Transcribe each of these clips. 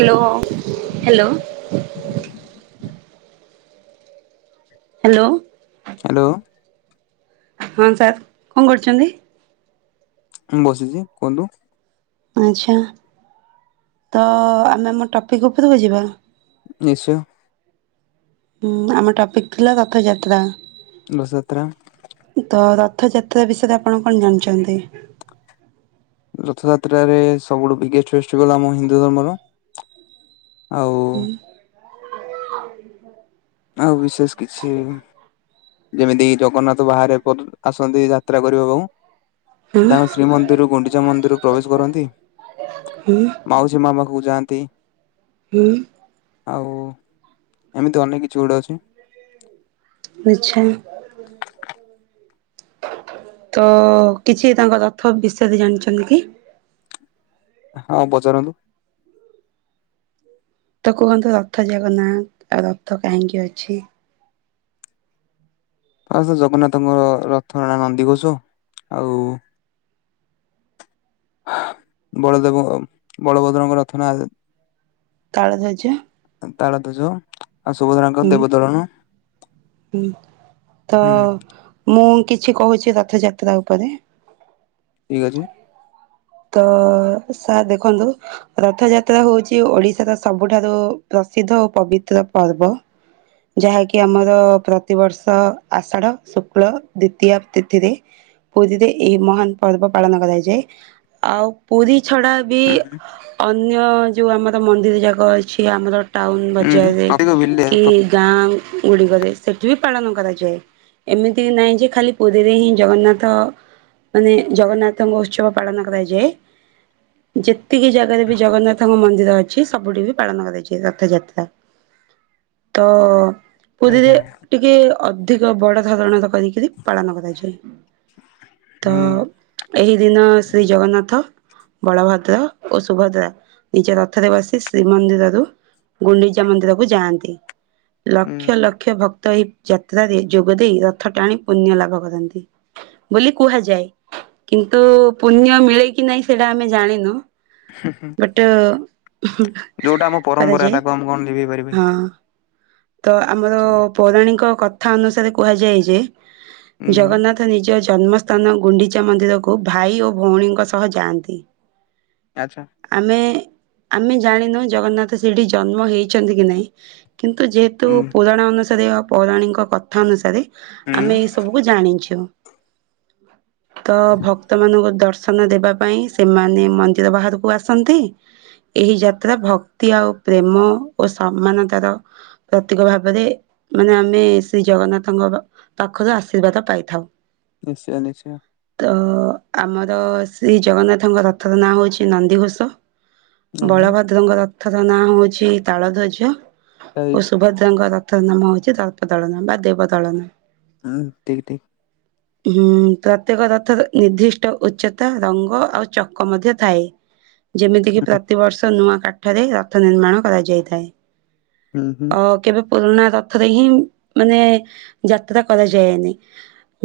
Hello. Hello. Hello. ହଁ sir କଣ କରୁଛନ୍ତି। ମୁଁ ବସିଛି କୁହନ୍ତୁ। ଆଚ୍ଛା ତ ଆମେ ଆମ ଟପିକ୍ ଉପରକୁ ଯିବା। ନିଶ୍ଚୟ। ହୁଁ ଆମ ଟପିକ ଥିଲା ରଥଯାତ୍ରା। ରଥଯାତ୍ରା। ଓ ରଥଯାତ୍ରା ବିଷୟରେ ଆପଣ କଣ ଜାଣିଛନ୍ତି। ରଥଯାତ୍ରରେ ସବୁଠୁ ବିଗେଷ୍ଟ ଫେଷ୍ଟିଭାଲ ଆମ ହିନ୍ଦୁ ଧର୍ମର ଆ ହୁଁ। ଆଉ ବିଶେଷ କିଛି। ଯେମିତି ଜଗନ୍ନାଥ ବାହାରେ ଆସନ୍ତି ଯାତ୍ରା କରିବା ବାକୁ। ହୁଁ ତାଙ୍କ ଶ୍ରୀମନ୍ଦିରରୁ ଗୁଣ୍ଡିଚା ମନ୍ଦିରରୁ ପ୍ରବେଶ କରନ୍ତି ହୁଁ ମାଉସୀ ମା ପାଖକୁ ଯାଆନ୍ତି। ହୁଁ। ଆଉ ଏମିତି ଅନେକ କିଛି ଗୁଡ଼େ ଅଛି। ଆଚ୍ଛା। ତ କିଛି ତାଙ୍କ ତଥ୍ୟ ବିଷୟରେ ଜାଣିଛନ୍ତି କି? ହଁ ପଚାରନ୍ତୁ? ତ କୁହନ୍ତୁ ରଥ ଯାକ ନା ଆଉ ରଥ କାହିଁକି ଅଛି? ଆଉ ଜଗନ୍ନାଥଙ୍କ ରଥ ହେଲା ନନ୍ଦିଘୋଷ ଆଉ ବଳଦେବ ବଳଭଦ୍ରଙ୍କ ରଥ ନା? ତାଳ ଧ୍ଵଜ। ତାଳ ଧୂଜ, ହୁଁ ହୁଁ ତ ହୁଁ ମୁଁ କିଛି କହୁଛି ରଥଯାତ୍ରା ଉପରେ? ଠିକ ଅଛି। ତ ସାର୍ ଦେଖନ୍ତୁ ରଥଯାତ୍ରା ହଉଛି ଓଡିଶାର ସବୁଠାରୁ ପ୍ରସିଦ୍ଧ ଓ ପବିତ୍ର ପର୍ବ। ଯାହାକି ଆମର ପ୍ରତିବର୍ଷ ଆଷାଢ, ଶୁକ୍ଳ, ଦ୍ଵିତୀୟ ତିଥିରେ ପୁରୀରେ ଏହି ମହାନ ପର୍ବ ପାଳନ କରାଯାଏ। ଆଉ ପୁରୀ ଛଡା ବି ହୁଁ ଅନ୍ୟ ଯୋଉଁ ଆମର ମନ୍ଦିର ଯାକ ଅଛି ଆମର ଟାଉନ ହୁଁ ହୁଁ ବଜାରରେ ଅଧିକ ବିଲେ କି ଗାଁ ଗୁଡି କରେ ସେଠି ବି ପାଳନ କରାଯାଏ। ଏମିତି ନାହିଁ ଯେ ଖାଲି ପୁରୀରେ ହିଁ ଜଗନ୍ନାଥ ମାନେ ଜଗନ୍ନାଥଙ୍କ ଉତ୍ସବ ପାଳନ କରାଯାଏ। ଯେତିକି ଜାଗାରେ ବି ଜଗନ୍ନାଥଙ୍କ ମନ୍ଦିର ଅଛି ସବୁଠି ବି ପାଳନ କରାଯାଏ ରଥଯାତ୍ରା। ତ ପୁରୀରେ ଆଜ୍ଞା ଆଜ୍ଞା। ଟିକେ ଅଧିକ ବଡ ଧରଣର କରିକିରି ପାଳନ କରାଯାଏ। ତ ହୁଁ ଏହି ଦିନ ଶ୍ରୀ ଜଗନ୍ନାଥ, ବଳଭଦ୍ର ଓ ସୁଭଦ୍ରା ନିଜ ରଥରେ ବସି ଶ୍ରୀମନ୍ଦିରରୁ ଗୁଣ୍ଡିଚା ମନ୍ଦିର କୁ ଯାଆନ୍ତି। ହୁଁ ଲକ୍ଷ ଲକ୍ଷ ଭକ୍ତ ତ ଏଇ ଯାତ୍ରାରେ ଯୋଗ ଦେଇେରଥ ଟାଣି ପୁଣ୍ୟ ଲାଭ କରନ୍ତି। ବୋଲି କୁହାଯାଏ କିନ୍ତୁ ପୁଣ୍ୟ ମିଳେ କିି ନାହିଁ ସେଇଟା ଆମେ ଜାଣିନୁ? ହୁଁ ହୁଁ ବଟ୍ ଯୋଉଟା ଆମ ପରମ୍ପରା କରାଯାଏ। ତାକୁ ଆମେ କଣ ଲିଭେଇ ପାରିବା କି? ହଁ, ତ ଆମର ସ ପୌରାଣିକ କଥା ଅନୁସାରେ କୁହାଯାଏ ଯେ ହୁଁ ହୁଁ ଜଗନ୍ନାଥ ନିଜ ଜନ୍ମସ୍ଥାନ ଗୁଣ୍ଡିଚା ମନ୍ଦିରକୁ ଭାଇ ଓ ଭଉଣୀଙ୍କ ସହ ଯାଆନ୍ତି। ଆଚ୍ଛା ଆମେ ଆମେ ଜାଣିନୁ ଜଗନ୍ନାଥ ସେଠି ଜନ୍ମ ହେଇଛନ୍ତି କି ନାହିଁ କିନ୍ତୁ ତୁ ଯେହେତୁ ହୁଁ ପୁରାଣ ଅନୁସାରେ ପୌରାଣିକ କଥା ଅନୁସାରେ ହୁଁ ଆମେ ଏଇ ସବୁକୁ ଜାଣିଛୁ। [inaudible] ତ ଭକ୍ତ ମାନଙ୍କୁ ଦର୍ଶନ ଦେବା ପାଇଁ ସେମାନେ ମନ୍ଦିର ବାହାରକୁ ଆସନ୍ତି। ଏହି ଯାତ୍ରା ଭକ୍ତି ଆଉ ପ୍ରେମ ଓ ସମ୍ମାନତାର ପ୍ରତିକ ଭାବରେ ମାନେ ଆମେ ଶ୍ରୀ ଜଗନ୍ନାଥଙ୍କ ପାଖରୁ ଆଶୀର୍ବାଦ ପାଇଥାଉ। ନିଶ୍ଚୟ ନିଶ୍ଚୟ। ତ ଆମର ଶ୍ରୀ ଜଗନ୍ନାଥଙ୍କ ରଥର ନାଁ ହଉଛି ନନ୍ଦିଘୋଷ। ଆଜ୍ଞା ବଳଭଦ୍ରଙ୍କ ରଥର ନାଁ ହଉଛି ତାଳ ଧ୍ୱଜ। ଓ ରାଇଟ୍ ସୁଭଦ୍ରାଙ୍କ ରଥ ନାମ ହଉଛି ତଳପ ଦଳନ ବା ଦେବଦଳନ। ଉଁ ଠିକ ଠିକ। ହୁଁ ପ୍ରତ୍ୟେକ ରଥର ନିର୍ଦ୍ଦିଷ୍ଟ ଉଚ୍ଚତା, ରଙ୍ଗ ଆଉ ଚକ ମଧ୍ୟ ଥାଏ। ଯେମିତି କିି ହୁଁ ପ୍ରତିବର୍ଷ ନୂଆ କାଠରେ ରଥ ନିର୍ମାଣ କରାଯାଇଥାଏ। ହୁଁ ହୁଁ। ଅ କେବେ ପୁରୁଣା ରଥରେ ହିଁ ମାନେ ଯାତ୍ରା କରାଯାଏନି?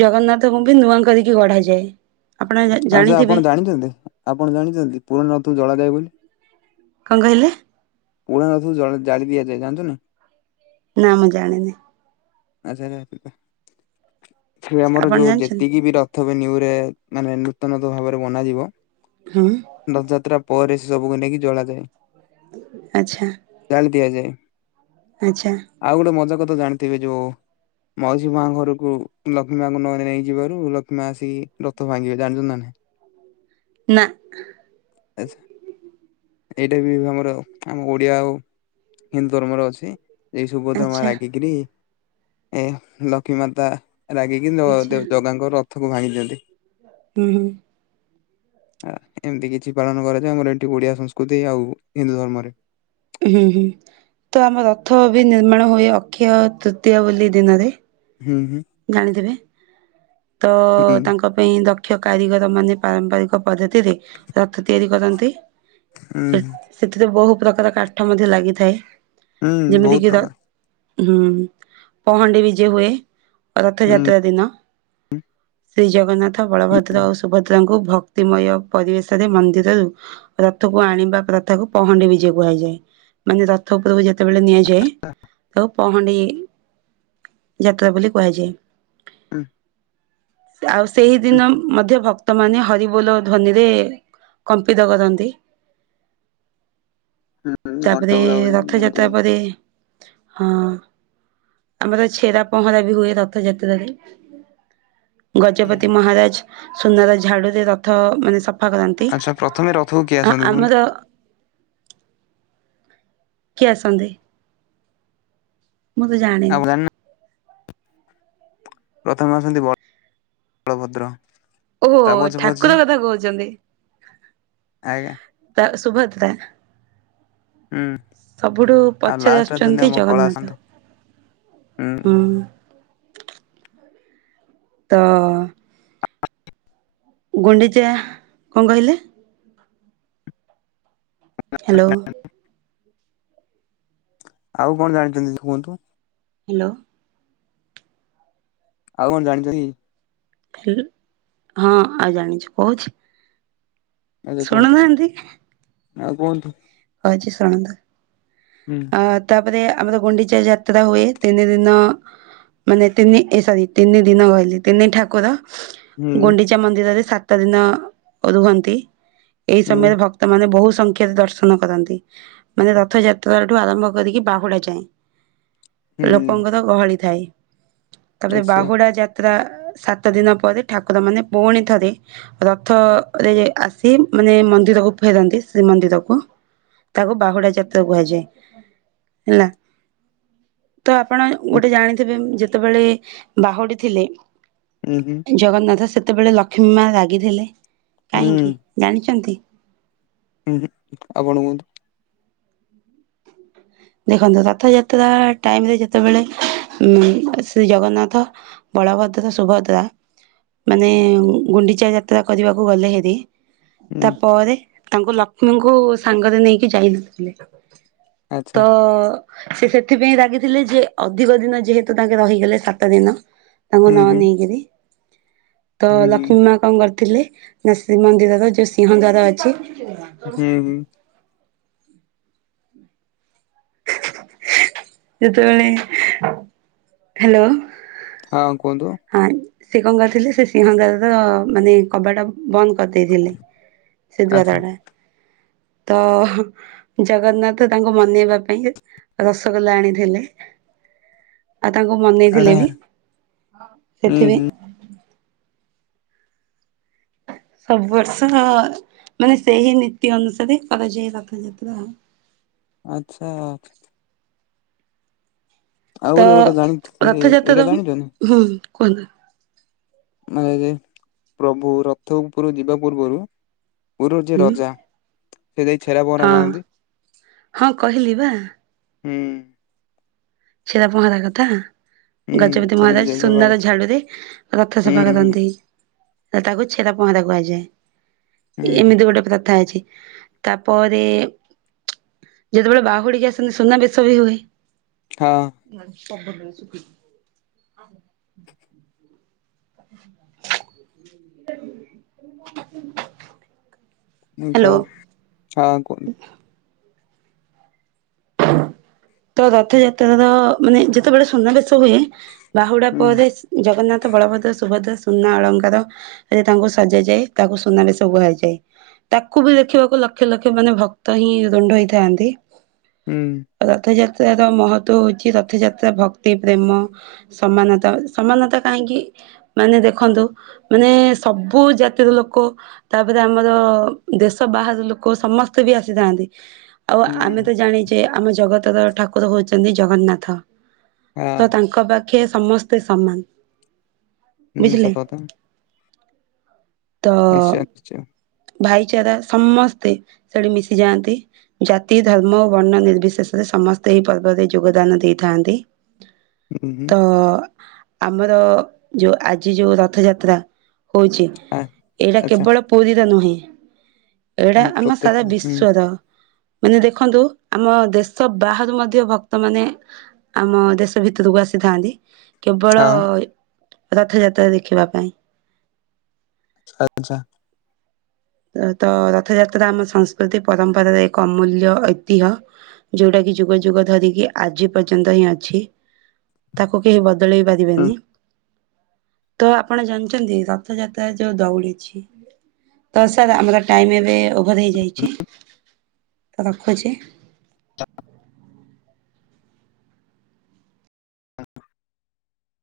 ଜଗନ୍ନାଥଙ୍କୁ ବି ନୂଆ କରିକି ଗଢାଯାଏ। ଆପଣ ଜା ଆଚ୍ଛା ଜାଣିଥିବେ ଆପଣ ଜାଣିଚନ୍ତି ଆପଣ ଜାଣିଚନ୍ତି ପୁରଣା ରଥକୁ ଜଳାଯାଏ ବୋଲି? କଁ କହିଲେ? ପୂରୁଣା ରଥକୁ ଜଳା ଜାଳି ଦିଆଯାଏ ଜାଣିଚନି ନା ମୁଁ ଜାଣିନି। [unintelligible] ସେ ଆମର ଆପଣ ଯୋଉ ଜାଣିଛନ୍ତି? ଯେତିକି ବି ରଥ ବି ନ୍ୟୁରେ ମାନେ ନୂତନତ ଭାବରେ ବନାଯିବ ହୁଁ ରଥଯାତ୍ରା ପରେ ସେ ସବୁକୁ ନେଇକି ଜଳାଯାଏ। ଆଚ୍ଛା ଜାଳି ଦିଆଯାଏ ଆଚ୍ଛା ଆଉ ଗୋଟେ ମଜା କ ଜାଣିଥିବେ ଯୋଉ ମାଉସୀ ମା ଘରୁକୁ ଲକ୍ଷ୍ମୀମାଙ୍କୁ ନେଇଯିବାରୁ ଲକ୍ଷ୍ମୀମା ଆସିକି ରଥ ଭାଙ୍ଗିବେ ଜାଣିଚନ୍ତି ନା ନାହଁ ନା ଆଚ୍ଛା। ଏଇଡ଼ାବି ବି ଆମର ଆମ ଓଡିଆ ଓ ହିନ୍ଦୁ ଧର୍ମର ଅଛି ଏଇ ସୁଭଦ୍ରା ମାଆ ଆଚ୍ଛା ରାଗିକିରି ଏଁ ଲକ୍ଷ୍ମୀ ମାତା ରାଗିକି ଜ ଆଚ୍ଛା ଜ ଜଗାଙ୍କ ରଥକୁ ଭାଙ୍ଗି ଦିଅନ୍ତି ଉଁହୁଁ ଏଁ ଏମିତି କିଛି ପାଳନ କରାଯାଏ। ଆମର ଏଠି ଓଡିଆ ସଂସ୍କୃତି ଆଉ ହିନ୍ଦୁ ଧର୍ମରେ। ଉଁହୁଁ ହୁଁ। ତ ଆମ ରଥ ବି ନିର୍ମାଣ ହୋଏ ଅକ୍ଷୟ ତୃତୀୟା ବୋଲି ଦିନରେ ହୁଁ ହୁଁ ଜାଣିଥିବେ ତ ହୁଁ ତାଙ୍କ ପାଇଁ ଦ କ୍ଷ କାରିଗର ମାନେ ପାରମ୍ପାରିକ ପଦ୍ଧତିରେ ରଥ ତିଆରି କରନ୍ତି। ହୁଁ ସେ ସେଥିରେ ବୋହୁ ପ୍ରକାର କାଠ ମଧ୍ୟ ଲାଗିଥାଏ। ହୁଁ ଯେମିତି ବୋହୁତ କିି ର ପ୍ରକାର ହୁଁ ପହଣ୍ଡି ବିଜେ ହୋଏ ହୁଁ। ରଥଯାାତ୍ରା ଦିନ ଶ୍ରୀ ଜଗନ୍ନାଥ ହୁଁ ବଳଭଦ୍ର ଆଉ ସୁଭଦ୍ରାଙ୍କୁ ଭକ୍ତିମୟ ପରିବେଶରେ ମନ୍ଦିରରୁ ରଥକୁ ଆଣିବା ପ୍ରଥାକୁ ପହଣ୍ଡି ବିଜେ କୁହାଯାଏ। ମାନେ ରଥ ଉପରକୁ ଜେ ଯେତେବେଳେ ନିଆଯାଏ। ତ ପହଣ୍ଡି ଯାତ୍ରା ବୋଲି କୁହାଯାଏ। [unintelligible] ସେ ଆଉ ହୁଁ ସେହିଦିନ ମଧ୍ୟ ଭ ଭକ୍ତମାନେ ହରିବୋଲ ଧ୍ୱନିରେ କମ୍ପିିତ କରନ୍ତି। ହୁଁ ଘଣ୍ଟ ତାପରେ ହୁଳା ହୁଳି ଯେମିତି ରଥଯାତ୍ରା ପରେ ହଁ ଆମର ଛେରା ପହଁରା ହୁଏ ରଥଯାତ୍ରାରେ ଗଜପତି ମହାରାଜ ସୁନାର ଝାଡୁରେ ରଥ ମାନେ ସ ଫା କରନ୍ତି ଆଚ୍ଛା ପ୍ରଥମେ ରଥକୁ କିଏ ଆଁ ଆସନ୍ତି କୁହନ୍ତୁ? ଆମର କିଏ ଆସନ୍ତି। ମୁଁ ତ ଜାଣିନି ଆପଣ ଜାଣିନା ପ୍ରଥମେ ଆସନ୍ତି ବଳଭଦ୍ର ଓହୋ ତା ପଛେ ପଛେ ଠାକୁର କଥା କୋହୁଚନ୍ତି ଆଜ୍ଞା ତା ସୁଭଦ୍ରା ହୁଁ ସବୁଠୁ ଆଉ ପଛରେ ଲାଷ୍ଟ ଅଛନ୍ତି ଆସୁଛନ୍ତି ଆମ ଜଗନ୍ନାଥ କଳାଶାନ୍ତ ହୁଁ। ତ ଗୁଣ୍ଡିଚା କଁ କହିଲେ ହାଲୋ ଆଉ କଣ ଜାଣିଚନ୍ତି ତ କୁହନ୍ତୁ। ହାଲୋ। ଆଉ କଣ ଜାଣିଚନ୍ତି। ହାଲ ହଁ ଆଉ ଜାଣିଚି କୋହୁଛି। ଆଉ ଶୁଣୁ କୁହନ୍ତୁ ନାହାନ୍ତି। ଆଉ କୁହନ୍ତୁ [unintelligible] ହୁଁ ଆ ତାପରେ ଆମର ଗୁଣ୍ଡିଚା ଯାତ୍ରା ହୁଏ ତିନି ଦିନ। ମାନେ ତିନି ଏ ସରି ତିନି ଦିନ କହିଲି ତିନି ଠାକୁର। ହୁଁ ଗୁଣ୍ଡିଚା ମନ୍ଦିରରେ ସାତ ଦିନ ରୁହନ୍ତି। ଏଇ ହୁଁ ସମୟରେ ଭକ୍ତମାନେ ବହୁ ସଂଖ୍ୟାରେ ଦର୍ଶନ କରନ୍ତି ମାନେ ରଥଯା ତ୍ରା ଠୁ ଆରମ୍ଭ କରିକି ବାହୁଡ଼ା ଯାଏଁ ହୁଁ ଲୋକଙ୍କର ଗହଳି ଥାଏ। ତାପରେ ନିଶ୍ଚୟ ବାହୁଡ଼ା ଯାତ୍ରା ସାତ ଦିନ ପରେ ଠାକୁର ମାନେ ପୁଣି ଥରେ ରଥ ରେ ଆସି ମାନେ ମନ୍ଦିରକୁ ଫେରନ୍ତି ଶ୍ରୀମନ୍ଦିରକୁ ତାକୁ ବାହୁଡ଼ା ଯାତ୍ରା କୁହାଯା ଯାଏ ହେଲା ତ ଆପଣ ଗୋଟେ ଜାଣିଥିବେ ଯେତେବେଳେ ବାହୁଡ଼ି ଥିଲେ ହୁଁ ହୁଁ ଜଗନ୍ନାଥ ସେତ୍ ସେତେବେଳେ ଲକ୍ଷ୍ମୀ ମା ରାଗିଥିଲେ କାହିଁକି ଜାଣିଛନ୍ତି। ଉ ହୁଁ ଆପଣ କୁହନ୍ତୁ। ଦେଖନ୍ତୁ ରଥଯାତ୍ରା ଟାଇମ ରେ ଯେତେବେଳେ। ଉଁ ଶ୍ରୀ ଜଗନ୍ନାଥ ବଳଭଦ୍ର ସୁଭଦ୍ରା। ମାନେ ଗୁଣ୍ଡିଚା ଯାତ୍ରା କରିବାକୁ ଗଲେ ହେରି। ହୁଁ ତାପରେ ତାଙ୍କୁ ଲକ୍ଷ୍ମୀଙ୍କୁ ସାଙ୍ଗରେ ନେଇକି ଯାଇନଥିଲେ। ଆଚ୍ଛା ତ ସେ ସେଥିପାଇଁ ରାଗିଥିଲେ ଯେ ଅଧିକ ଦିନ ଯେହେତୁ ତାଙ୍କେ ରହିଗଲେ ସାତ ଦିନ। ତାଙ୍କୁ ହୁଁ ନ ହୁଁ ନେଇକିରି। ତ ହୁଁ ଲକ୍ଷ୍ମୀ ମା କଣ କରିଥିଲେ ନା ଶ୍ରୀମନ୍ଦିରର ଯୋଉ ସିଂହଦ୍ୱାର ଅଛି। ହୁଁ ହୁଁ ହୁଁ [unintelligible] ଯେତେବେଳେ ହ୍ୟାଲୋ। ହଁ କୁହନ୍ତୁ। ହଁ ସେ କଣ କରିଥିଲେ ସେ ସିଂହଦ୍ୱାର ର ମାନେ କବାଟ। ବନ୍ଦ କରିଦେଇଥିଲେ ସେ ଦ୍ୱାର ଆଚ୍ଛା ଟା। ତ ଜଗନ୍ନାଥ ତାଙ୍କୁ ମନେଇବା ପାଇଁ ରସଗୋଲା ଆଣିଥିଲେ। ଆଉ ତାଙ୍କୁ ମନେଇଥିଲେ ଆଚ୍ଛା ବି ହୁଁ ସେଥିପାଇଁ। ହୁଁ [inaudible] ସବୁ ବର୍ଷ ମାନେ ସେହି ନୀତି ଅନୁସାରେ କରାଯାଏ ରଥଯାତ୍ରା। [inaudible] ଆଚ୍ଛା ଆଚ୍ଛା। ଆଉ ତ ଗୋଟେ କଥା ଜାଣିଛି ଯେ ଏଇଟା ରଥଯାତ୍ରା ଜାଣିଛନ୍ତି। ହୁଁ କୁହନ୍ତୁ [unintelligible] ପ୍ରଭୁ ରଥ ଉପରୁ ଯିବା ପୂର୍ବରୁ ଗୁରୁଯି ହୁଁ ରଜା। ସେ ଜାଇ ଛେରା ପହଁରା ହଁ ମାରନ୍ତି ହଁ କହିଲି ବା ହୁଁ। ଛେରା ପହଁରା କଥା। ହୁଁ ଗଜପତି ସେମିତି ମହାରାଜ ଯାଇକି ସୁନ୍ଦର ମାରନ୍ତି। ଝାଡ଼ୁରେ ରଥ ହୁଁ ସଫା ହୁଁ କରନ୍ତି। ତାକୁ ଛେରା ପହଁରା ହୁଁ କୁହାଯାଏ ହୁଁ ଏମିତି ଗୋଟେ ପ୍ରଥା ଅଛି। ତାପରେ ଯେତେବେଳେ ବାହୁଡ଼ିକି ଆସନ୍ତି ସୁନା ବେଶ ବି ହୁଏ। ହଁ। [unintelligible] [unintelligible] ଉଁ ଛା ହ୍ୟାଲୋ ହଁ କୁହନ୍ତୁ। ତ ରଥଯାତ୍ରାତ ମାନେ ଯେତେବେଳେ ସୁନା ବେସ ହୁଏ। ବାହୁଡ଼ା ହୁଁ ପରେ ଜଗନ୍ନାଥ ବଳଭଦ୍ର ସୁଭଦ୍ରା। ସୁନା ଅଳଙ୍କାର ରେ ତାଙ୍କୁ ସଜେଇ ଯାଏ ତାକୁ ସୁନାରେ ସବୁ ହେଇଯାଏ। ତାକୁ ବି ଦେଖିବାକୁ ଲକ୍ଷ ଲକ୍ଷ ମାନେ ଭକ୍ତ ହିଁ ରୁଣ୍ଡ ହେଇଥାନ୍ତି। ହୁଁ ଆ ତ ଯା ଯ ର ମହତଵ ହଉଛି ରଥଯାତ୍ରା ଭକ୍ତି ପ୍ରେମ ସମାନତା ସମାନତା କାହିଁକି ମାନେ ଦେଖନ୍ତୁ ମାନେ ସବୁ ଜାତିର ଲୋକ ତାପରେ ଆମର ଦେଶ ବାହାର ଲୋକ ସମସ୍ତେ ବି ଆସିଥାନ୍ତି ଆଉ ହୁଁ ଆମେ ତ ଜାଣିଛେ ଆମ ଜଗତର ଠାକୁର ହଉଛନ୍ତି ଜଗନ୍ନାଥ ହଁ ତ ତାଙ୍କ ପାଖେ ସମସ୍ତେ ସମାନ ହୁଁ ବୁଝିଲେ ସତଥା ତ ନିଶ୍ଚୟ ନିଶ୍ଚୟ ଭାଇଚାରା ସମସ୍ତେ ସେଠି ମିଶି ଯାଆନ୍ତି ଜାତି ଧର୍ମ ଓ ବର୍ଣ୍ଣ ନିର୍ବିଶେଷରେ ସମସ୍ତେ ଏହି ପର୍ବରେ ଯୋଗଦାନ ଦେଇଥାନ୍ତି ହୁଁ ହୁଁ ତ ଆମର ଯୋଉ ଆଜି ଯୋଉ ରଥଯାତ୍ରା ହଉଛି ଆ ଏଇଟା ଆଚ୍ଛା କେବଳ ପୁରୀର ନୁହେଁ ଏଇଟା ଆମ ପ୍ରତ୍ୟେକ ସାରା ହୁଁ ହଁ ବିଶ୍ଵର ମାନେ ଦେଖନ୍ତୁ ଆମ ଦେଶ ବାହାରୁ ମଧ୍ୟ ଭକ୍ତ ମାନେ ଆମ ଦେଶ ଭିତରକୁ ଆସି ଆସିଥାନ୍ତି କେବଳ ରଥଯାତ୍ରା ଦେଖିବା ପାଇଁ ଆଚ୍ଛା ତ ତ ରଥଯାତ୍ରା ଆମ ସଂସ୍କୃତି ପରମ୍ପରାର ଏକ ଅମୂଲ୍ୟ ଐତିହ୍ୟ ଯୋଉଟା କି ଯୁଗ ଯୁଗ ଧରିକି ଆଜି ପର୍ଯ୍ୟନ୍ତ ହିଁ ଅଛି ତାକୁ କେହି େଇ ହୁଁ ପଦିବନି ତ ଆପଣ ଜାଣିଛନ୍ତି ରଥଯାତ୍ରା ଯୋଉ ଦଉଡ଼ି ଅଛି ତ ସାର୍ ଆମର ଟାଇମ୍ ଏବେ ଓଭର୍ ହେଇଯାଇଛି ତ ରଖୁଛି